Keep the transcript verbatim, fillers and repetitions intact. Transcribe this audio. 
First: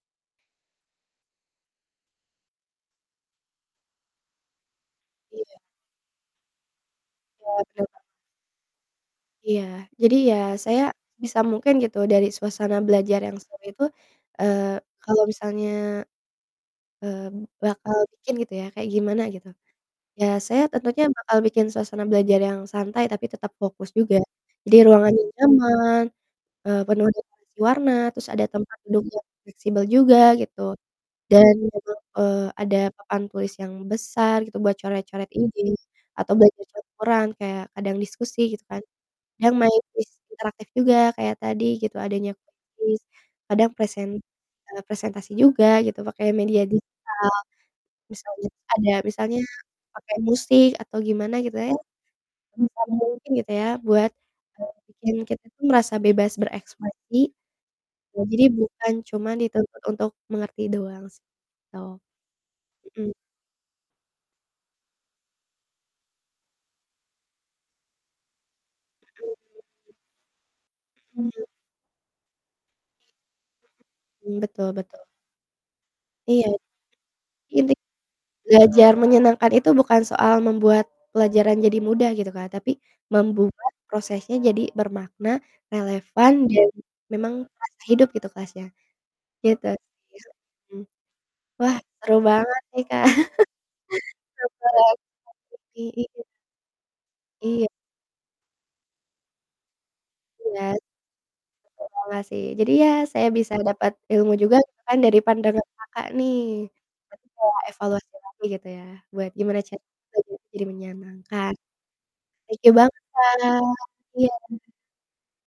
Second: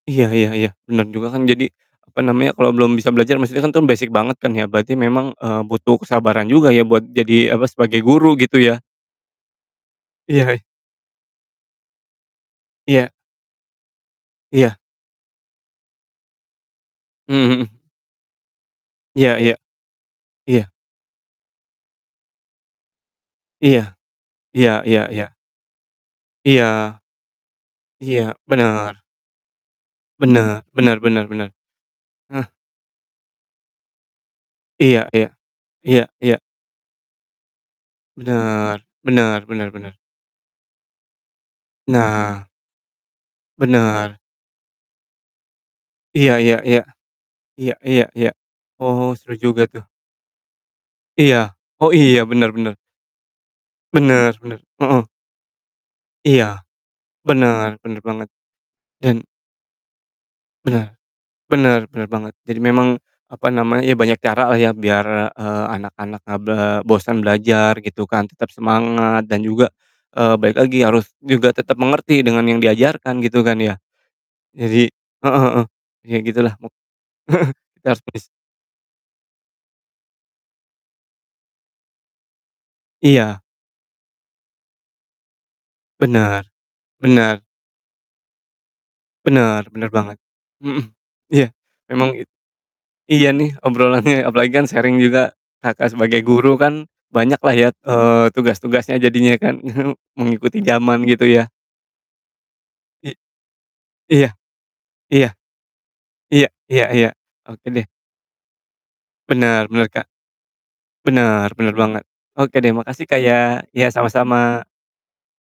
Iya iya iya. Benar juga kan, jadi, apa namanya, kalau belum bisa belajar maksudnya kan tum, basic banget kan ya, berarti memang, Iya. eee, butuh kesabaran juga ya buat jadi, Iya apa, benar, sebagai Kak. guru gitu ya. Iya. Jadi ya Iya, ih. saya sebisa mungkin gitu dari suasana Iya. belajar yang seru itu, Iya. eee, kalau misalnya, mmm, Mhm mhm. bakal bikin gitu ya, kayak gimana Iya gitu, iya. iya saya Iya. tentunya bakal bikin suasana belajar yang santai, tapi tetap fokus Iya. juga. Iya Jadi iya ruangannya iya. nyaman, eee, Iya. penuh dekorasi warna, terus Iya. ada tempat Benar. duduk yang fleksibel juga gitu Benar benar benar benar. dan memang, eee, Heeh. ada papan tulis yang besar gitu buat Iya coret-coret iya. izin Iya atau iya. belajar coret laporan kayak kadang diskusi gitu kan, Benar. Benar kadang benar main benar. kuis interaktif juga, kayak tadi gitu adanya Nah. kuis kadang presen Benar. eee, presentasi juga gitu pakai Iya iya media iya. digital. Iya iya iya. Misalnya tuh ada Oh, seru misalnya juga tuh. pakai musik atau gimana Iya. gitu ya. Oh, iya benar benar. Sebisa mungkin gitu ya buat, eee, Benar benar, heeh. bikin kita tuh merasa bebas Iya. berekspresi, Benar benar ya banget jadi bukan dan cuman dituntut untuk mengerti Benar. doang sih, Benar gitu. benar banget. Jadi memang, Mhm. apa namanya, banyak caralah ya biar, eee, anak-anak enggak ble bosan belajar gitu kan, tetap Mhm, semangat iya dan juga, iya. eee, balik lagi, harus Iya. juga tetap mengerti dengan yang diajarkan gitu kan ya. Mhm. Mmm, betul yadji betul. heeh heeh. Iya Iya, gitulah mu j intik kita harus bis belajar menyenangkan itu bukan soal membuat pelajaran jadi mudah gitu, Kak, tapi Iya. membuat prosesnya jadi bermakna, relevan, Benar. dan memang Benar. terasa hidup gitu kelasnya. Gitu Benar benar banget. sih, heeh, Mhm. mhm. Iya, Wah, seru emang it banget nih, Kak. iya nih, obrolannya apalagi kan [unintelligible] sharing juga I Kakak sebagai iya. guru kan banyaklah Iya. ya, eee, tugas-tugasnya jadinya kan, mengikuti Belaj jaman gitu ya. evaluasi. Jadi ya I saya bisa dapat iya. ilmu juga gitu kan dari Iya. pandangan Kakak nih. Iya iya iya. Jadi kayak Oke deh. evaluasi lagi gitu ya, buat gimana Benar benar, caranya Kak. kita buat jadi Benar menyenangkan. benar banget. Oke Thank deh. you banget, Makasih, Kak, Kak. ya. Iya sama-sama. Iya.